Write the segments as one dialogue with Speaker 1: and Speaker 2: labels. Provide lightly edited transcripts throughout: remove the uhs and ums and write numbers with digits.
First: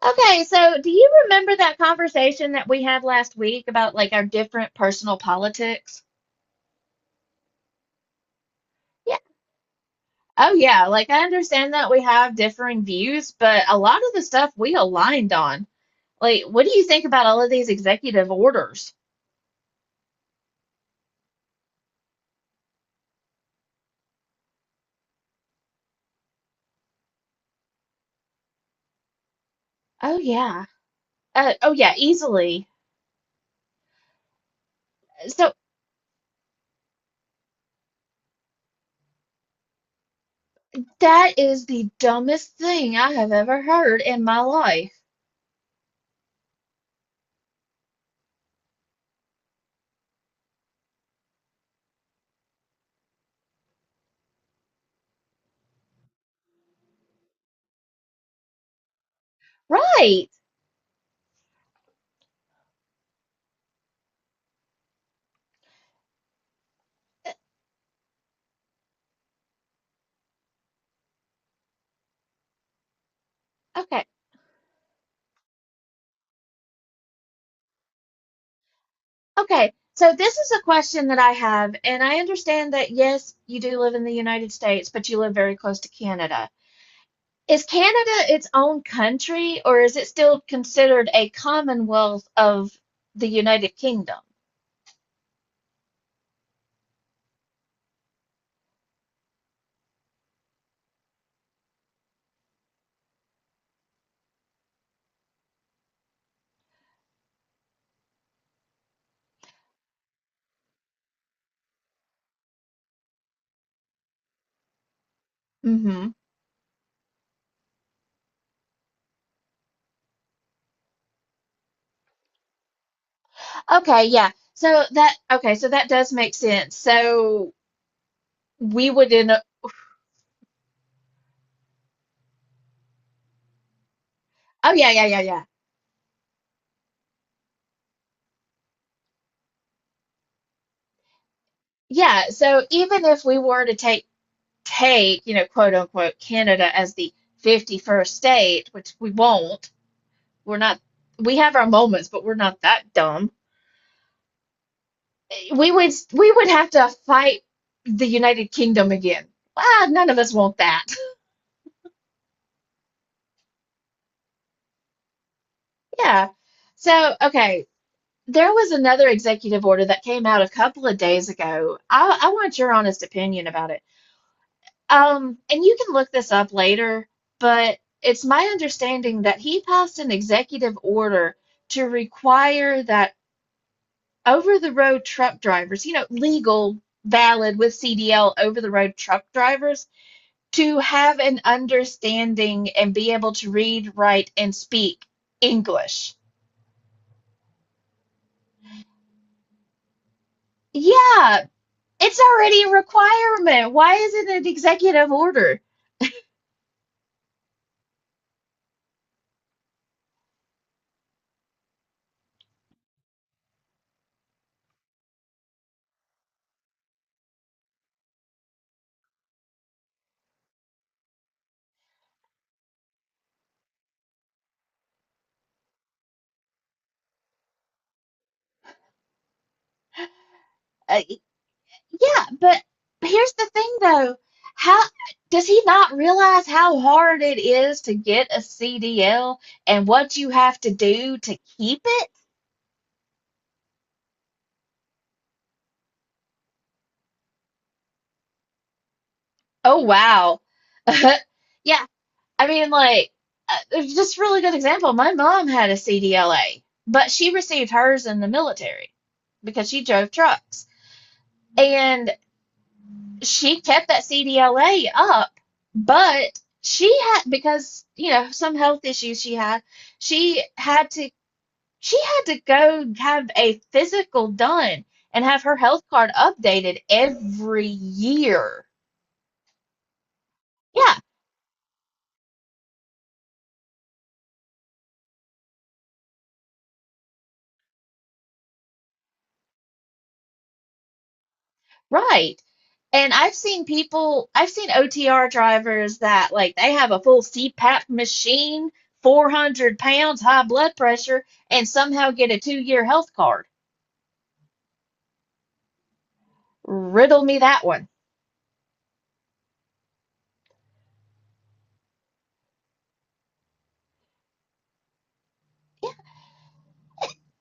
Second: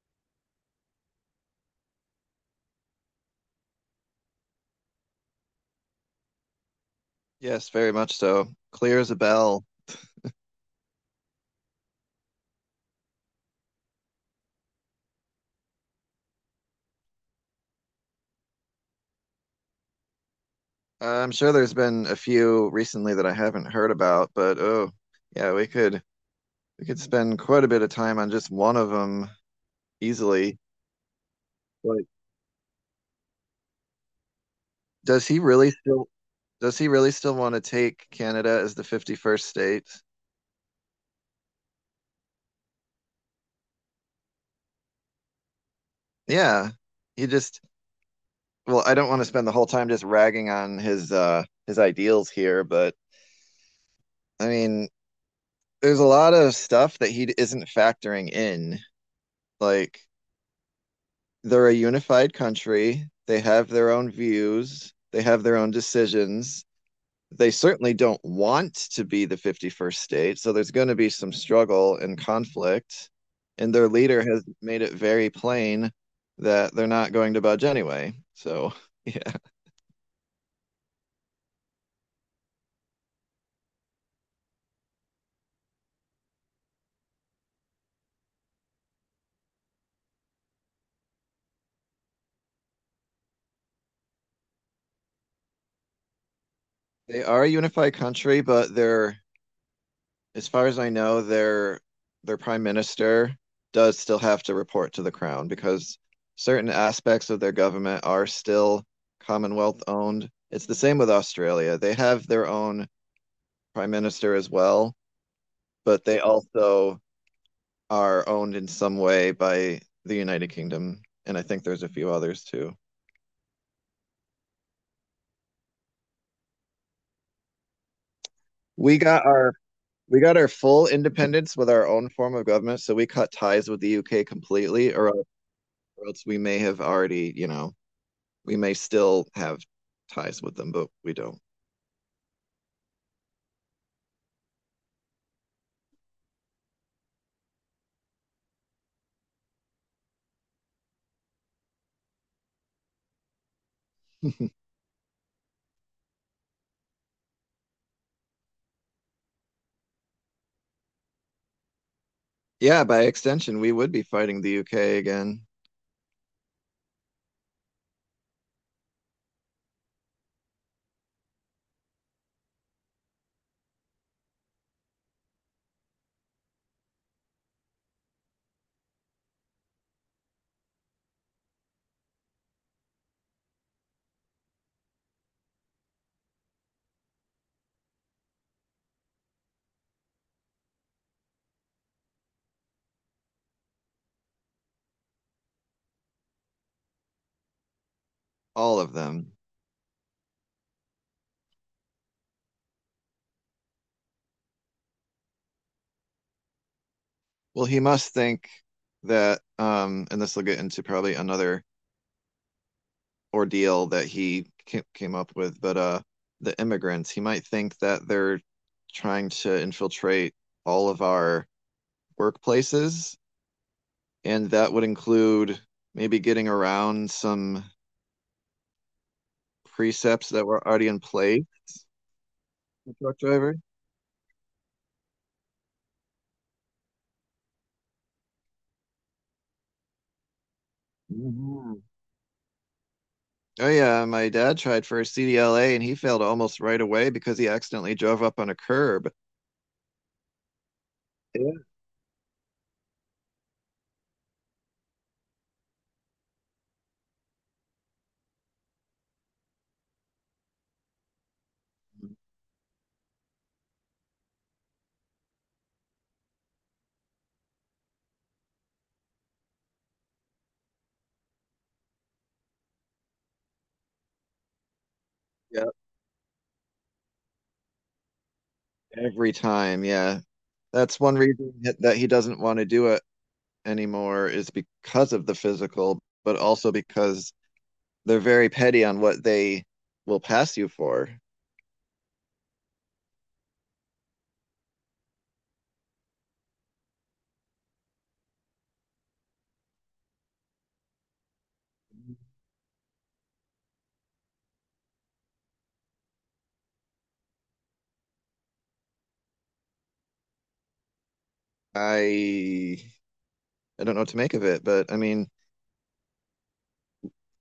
Speaker 1: Okay, so do you remember that conversation that we had last week about our different personal politics?
Speaker 2: Yes, very much so. Clear as
Speaker 1: Yeah.
Speaker 2: a bell.
Speaker 1: Oh, yeah. Like I understand that we have differing views, but a lot of the stuff we aligned on. Like, what do you think about all of these executive orders?
Speaker 2: I'm sure there's been a few recently that I haven't heard about, but yeah, we could we could spend quite a bit of time on just one of them
Speaker 1: Oh,
Speaker 2: easily.
Speaker 1: yeah. Oh, yeah,
Speaker 2: But
Speaker 1: easily.
Speaker 2: does he
Speaker 1: So
Speaker 2: really still does he really still want to take Canada as the 51st state?
Speaker 1: that is the dumbest thing I have ever heard in my life.
Speaker 2: Yeah. He just I don't want to spend the whole time just ragging on his ideals here, but I mean, there's a lot of stuff that he isn't factoring in. Like
Speaker 1: Right.
Speaker 2: they're a unified country. They have their own views. They have their own decisions. They certainly don't want to be the 51st state. So there's going to be some struggle and conflict. And their
Speaker 1: Okay.
Speaker 2: leader has made it very plain that they're not going to budge anyway. So, yeah,
Speaker 1: Okay, so this is a question that I have, and I understand that yes, you do live in the United States, but you live very close to Canada. Is Canada its own country, or is it still considered a commonwealth of the United Kingdom?
Speaker 2: they are a unified country, but they're as far as I know, their prime minister does still have to report to the crown because certain aspects of their government are still Commonwealth owned. It's the same with Australia. They have their own prime minister as well, but
Speaker 1: Hmm.
Speaker 2: they also are owned in some way by the United Kingdom. And I think there's a few others too.
Speaker 1: Okay, yeah. So that okay, so that does make sense. So we
Speaker 2: We
Speaker 1: would
Speaker 2: got
Speaker 1: in a,
Speaker 2: our we got our full independence with our own form of government, so we cut ties with the UK
Speaker 1: oh yeah,
Speaker 2: completely,
Speaker 1: yeah,
Speaker 2: or,
Speaker 1: yeah, yeah.
Speaker 2: or else we may have already, you know, we may still have ties with them, but we don't.
Speaker 1: Yeah, so even if we were to take you know, quote unquote Canada as the 51st state, which we won't. We're not, we have our moments, but we're not that dumb. We would have to fight the United Kingdom again. Well, none of us want that.
Speaker 2: Yeah, by extension, we would be fighting the UK again,
Speaker 1: Yeah. Okay, there was another executive order that came out a couple of days ago. I want your honest opinion about it. And you can look this up later, but it's my understanding that he passed an executive order to require that over the road truck drivers, you know, legal, valid with CDL over the road truck drivers to have an understanding and be able to read, write, and speak English.
Speaker 2: all of them.
Speaker 1: Yeah, it's already a requirement. Why is it an executive order?
Speaker 2: Well, he must think that, and this will get into probably another ordeal that he came up with, but the immigrants, he might think that they're trying to infiltrate all of our workplaces, and that would include maybe getting around some precepts that were already in
Speaker 1: Uh,
Speaker 2: place.
Speaker 1: yeah, but
Speaker 2: For truck
Speaker 1: here's the
Speaker 2: driver.
Speaker 1: thing though. How does he not realize how hard it is to get a CDL and what you have to do to keep
Speaker 2: Mhm.
Speaker 1: it?
Speaker 2: Oh yeah, my dad tried for a CDLA and he failed almost right away because he accidentally drove up on a curb.
Speaker 1: Oh, wow.
Speaker 2: Yeah.
Speaker 1: Yeah, I mean, it's just a really good example. My mom had a CDLA, but she received hers in the military because she drove trucks. And she kept that CDLA up, but she had, because, you know, some health issues she had, she had to, she had to go have a physical done and have her
Speaker 2: Yeah,
Speaker 1: health card updated every year.
Speaker 2: every time. Yeah.
Speaker 1: Yeah.
Speaker 2: That's one reason that he doesn't want to do it anymore is because of the physical, but also because they're very petty on what they will pass you for.
Speaker 1: Right. And I've seen people, I've seen OTR drivers that like they have a full CPAP machine, 400 pounds, high blood pressure, and somehow get a two-year health card. Riddle me that one.
Speaker 2: I I don't know what to make of it, but I mean,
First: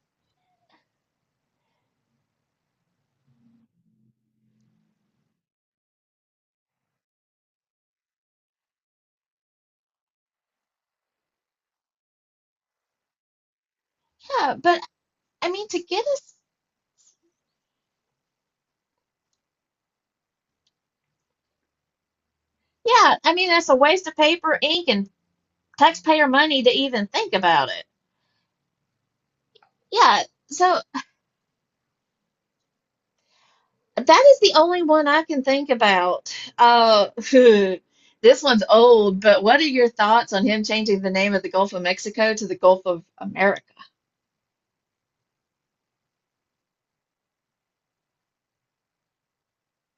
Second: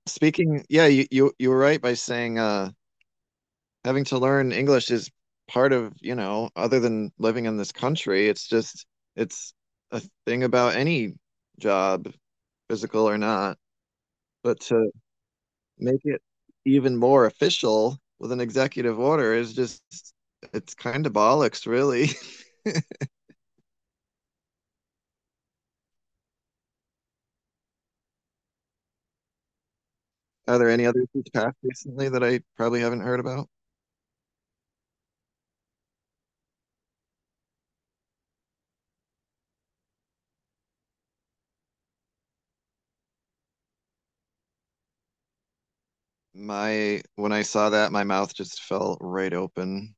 Speaker 2: speaking, yeah, you were right by saying having to learn English is part of, you know, other than living in this country, it's just it's a thing about any job, physical or not.
Speaker 1: Yeah,
Speaker 2: But
Speaker 1: but
Speaker 2: to
Speaker 1: I mean, to
Speaker 2: make
Speaker 1: get
Speaker 2: it
Speaker 1: us,
Speaker 2: even more official with an executive order is just it's kind of bollocks, really.
Speaker 1: yeah, I mean, that's a waste of paper, ink, and taxpayer money to even think about it. Yeah.
Speaker 2: Are there
Speaker 1: So
Speaker 2: any others that's passed recently that I probably haven't heard about?
Speaker 1: that is the only one I can think about. This one's old, but what are your thoughts on him changing the name of the Gulf of Mexico to the Gulf of America?
Speaker 2: My when I saw that, my mouth just fell right open.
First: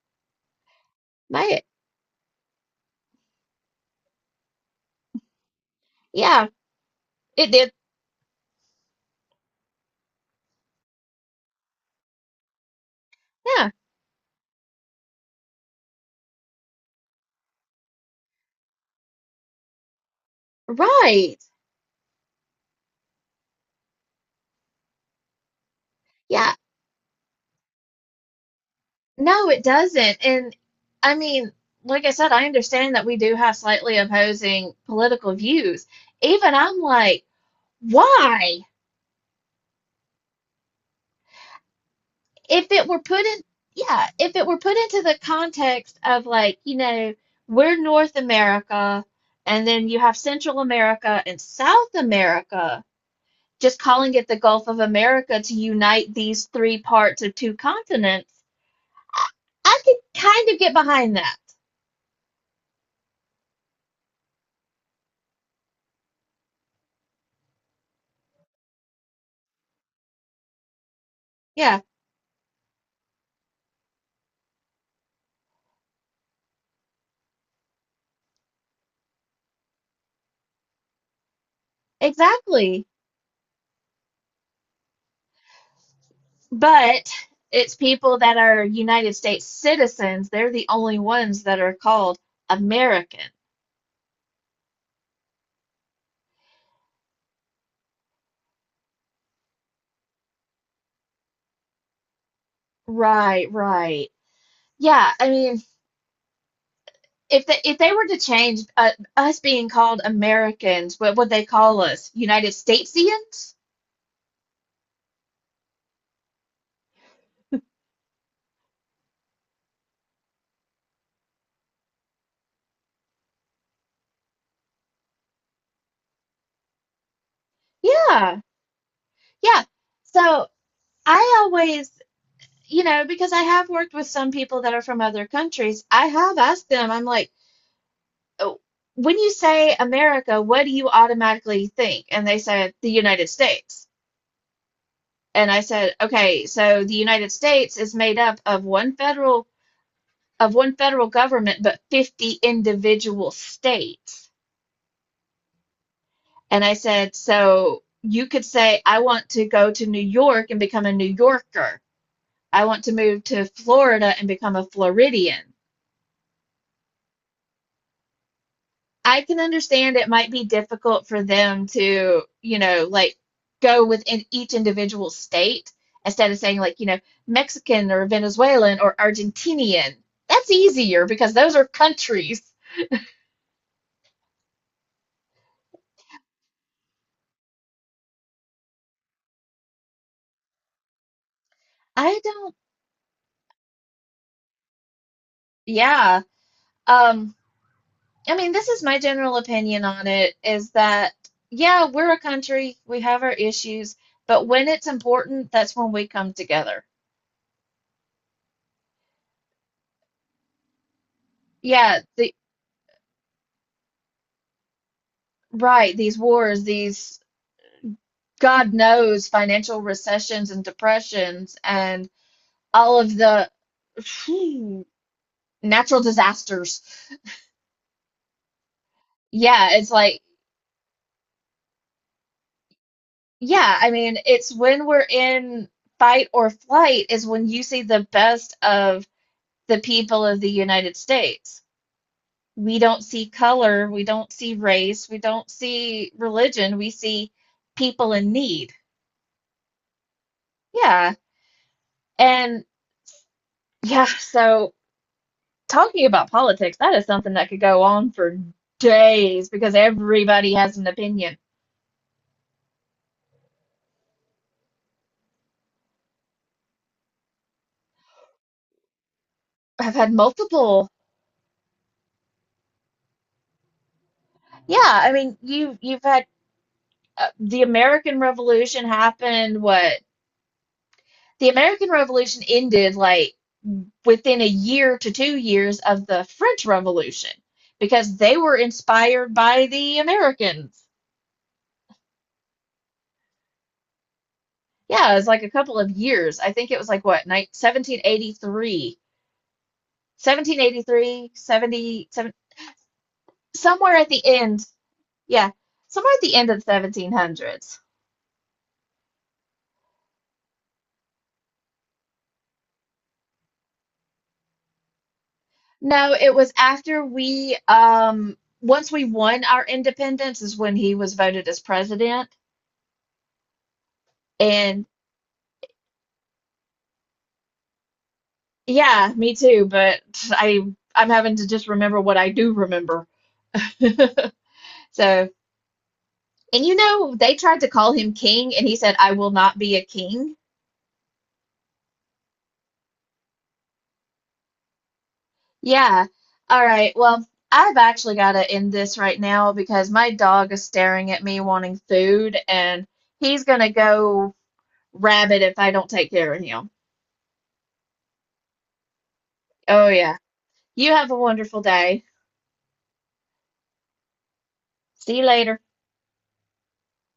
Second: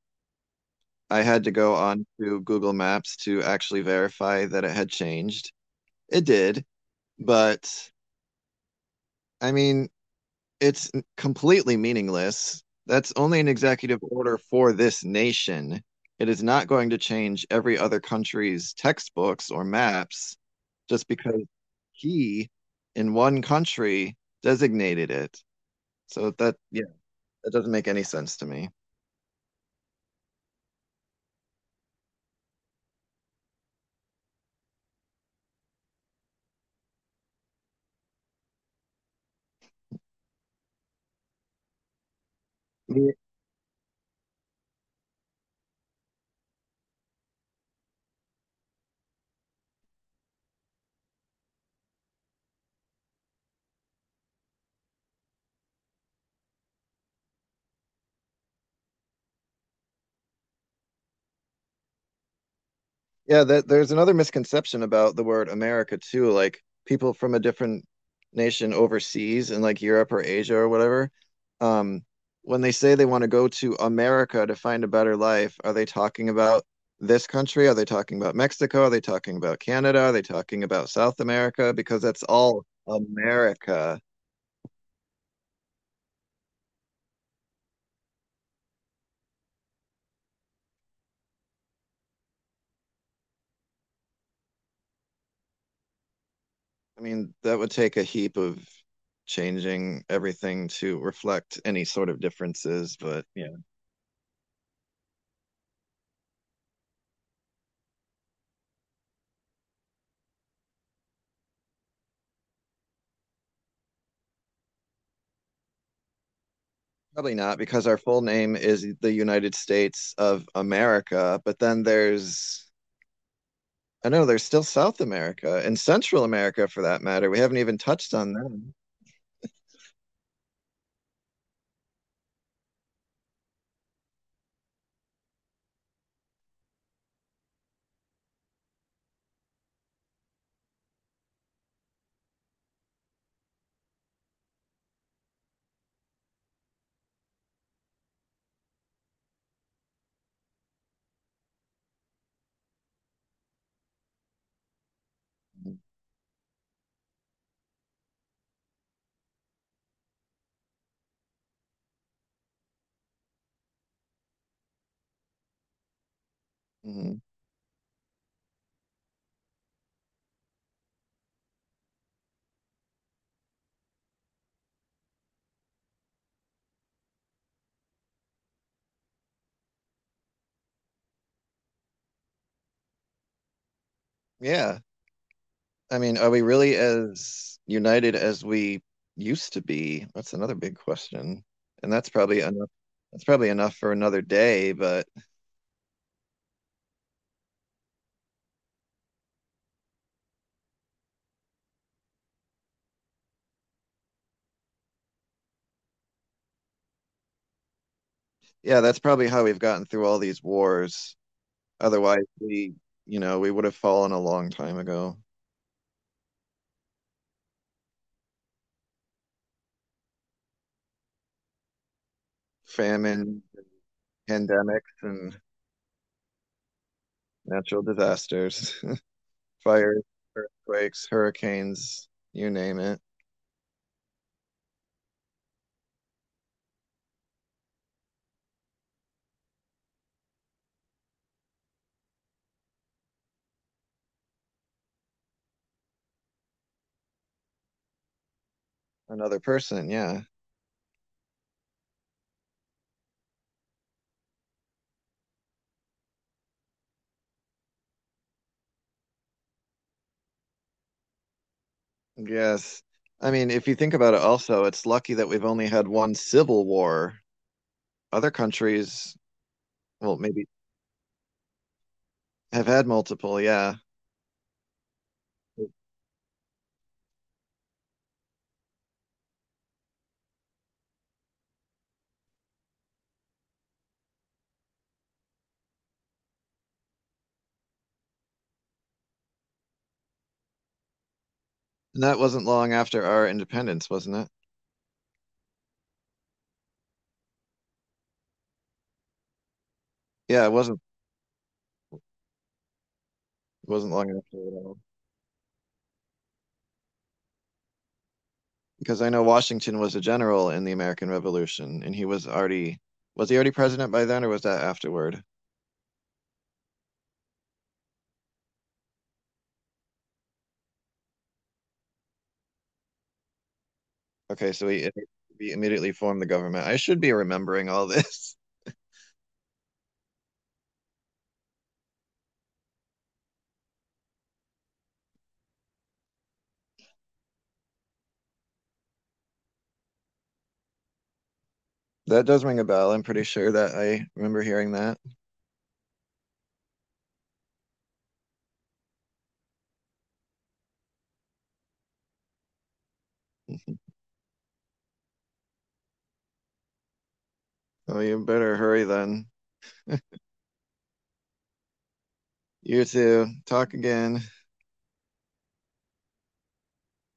Speaker 2: I had to
Speaker 1: May
Speaker 2: go on to Google Maps to actually verify that it had changed. It
Speaker 1: Yeah,
Speaker 2: did.
Speaker 1: it
Speaker 2: But
Speaker 1: did.
Speaker 2: I mean, it's completely meaningless. That's only an
Speaker 1: Yeah,
Speaker 2: executive order for this nation. It is not going to change every other country's textbooks or maps just
Speaker 1: right.
Speaker 2: because he in one country designated it. So
Speaker 1: Yeah,
Speaker 2: that, yeah, that doesn't make any sense to me.
Speaker 1: no, it doesn't. And I mean, like I said, I understand that we do have slightly opposing political views. Even I'm like, why? If it were put in, yeah, if it were put into the context of we're North America, and then you have Central America and South America, just calling it the Gulf of America to unite these three parts of two continents, I, I could kind of get behind that.
Speaker 2: Yeah, that there's another misconception about the word America too. Like people from a different nation overseas in like Europe or Asia or whatever,
Speaker 1: Yeah,
Speaker 2: um, when they say they want to go to America to find a better life, are they talking about this country? Are they talking about Mexico? Are they talking about Canada? Are they talking about South America? Because that's all
Speaker 1: exactly.
Speaker 2: America.
Speaker 1: But it's people that are United States citizens, they're the only ones that are called American.
Speaker 2: I mean, that would take a heap of changing everything to reflect any sort of differences, but
Speaker 1: Right,
Speaker 2: you
Speaker 1: right. Yeah, I mean, if they were to change us being called Americans, what would they call us? United Statesians?
Speaker 2: probably not, because our full name is the United States of America, but I know there's still South America and Central America for that matter. We haven't even touched on
Speaker 1: Yeah,
Speaker 2: them.
Speaker 1: yeah. So I always, you know, because I have worked with some people that are from other countries, I have asked them. I'm like, oh, when you say America, what do you automatically think? And they said the United States. And I said, okay, so the United States is made up of one federal government, but 50 individual states. And I said, so you could say, I want to go to New York and become a New Yorker. I want to move to Florida and become a Floridian.
Speaker 2: Mhm.
Speaker 1: I can understand it might be difficult for them to, you know, like, go within each individual state instead of saying, Mexican or Venezuelan or Argentinian. That's easier because those are countries.
Speaker 2: Yeah. I mean, are we really as united as we used to be? That's another big question. And that's
Speaker 1: I
Speaker 2: probably
Speaker 1: don't,
Speaker 2: enough. That's probably enough for another day, but
Speaker 1: yeah. Um, I mean, this is my general opinion on it is that, yeah, we're a country, we have our issues, but when it's important, that's when we come together.
Speaker 2: yeah, that's probably how we've gotten through all these wars.
Speaker 1: Yeah,
Speaker 2: Otherwise,
Speaker 1: the
Speaker 2: you know, we would have fallen a long time ago.
Speaker 1: right, these God knows financial recessions and depressions and all of
Speaker 2: Famine,
Speaker 1: the
Speaker 2: pandemics,
Speaker 1: phew,
Speaker 2: and
Speaker 1: natural disasters.
Speaker 2: natural disasters,
Speaker 1: Yeah, it's
Speaker 2: fires,
Speaker 1: like,
Speaker 2: earthquakes, hurricanes, you name it.
Speaker 1: yeah, I mean, it's when we're in fight or flight is when you see the best of the people of the United States. We don't see color, we don't see race, we don't see religion, we see people in need.
Speaker 2: Another person, yeah.
Speaker 1: Yeah. And yeah, so talking about politics, that is something that could go on for days because everybody has an opinion.
Speaker 2: Yes. I mean, if you think about it also, it's lucky that we've only had one civil war. Other countries,
Speaker 1: I've had
Speaker 2: well, maybe
Speaker 1: multiple.
Speaker 2: have had multiple, yeah.
Speaker 1: Yeah, I mean, you've had the American Revolution happened, what? The American Revolution ended like within a year to 2 years of the French Revolution because they were inspired by the Americans.
Speaker 2: And that wasn't long after our independence, wasn't it?
Speaker 1: Yeah, it was like a couple of years. I think it was like what, 1783,
Speaker 2: Yeah, it wasn't
Speaker 1: somewhere at
Speaker 2: long
Speaker 1: the
Speaker 2: after at
Speaker 1: end.
Speaker 2: all.
Speaker 1: Yeah, somewhere at the end of the 1700s.
Speaker 2: Because I know Washington was a general in the American Revolution and he was already, was he already president by then or was that afterward?
Speaker 1: No, it was after we, once we won our independence, is when he was voted as president
Speaker 2: Okay, so
Speaker 1: and.
Speaker 2: he, he immediately formed the government. I should be remembering all this.
Speaker 1: Yeah, me too, but I I'm having to just remember what I do remember. So, and you know, they tried to call him king and he said, I will not be a king.
Speaker 2: That does ring a bell. I'm pretty sure that I remember hearing that.
Speaker 1: Yeah. All right. Well, I've actually got to end this right now because my dog is staring at me wanting food and he's going to go rabid if I don't take care of him.
Speaker 2: Oh, you better hurry then.
Speaker 1: Oh, yeah. You have a wonderful day.
Speaker 2: You two. Talk again.
Speaker 1: See you later.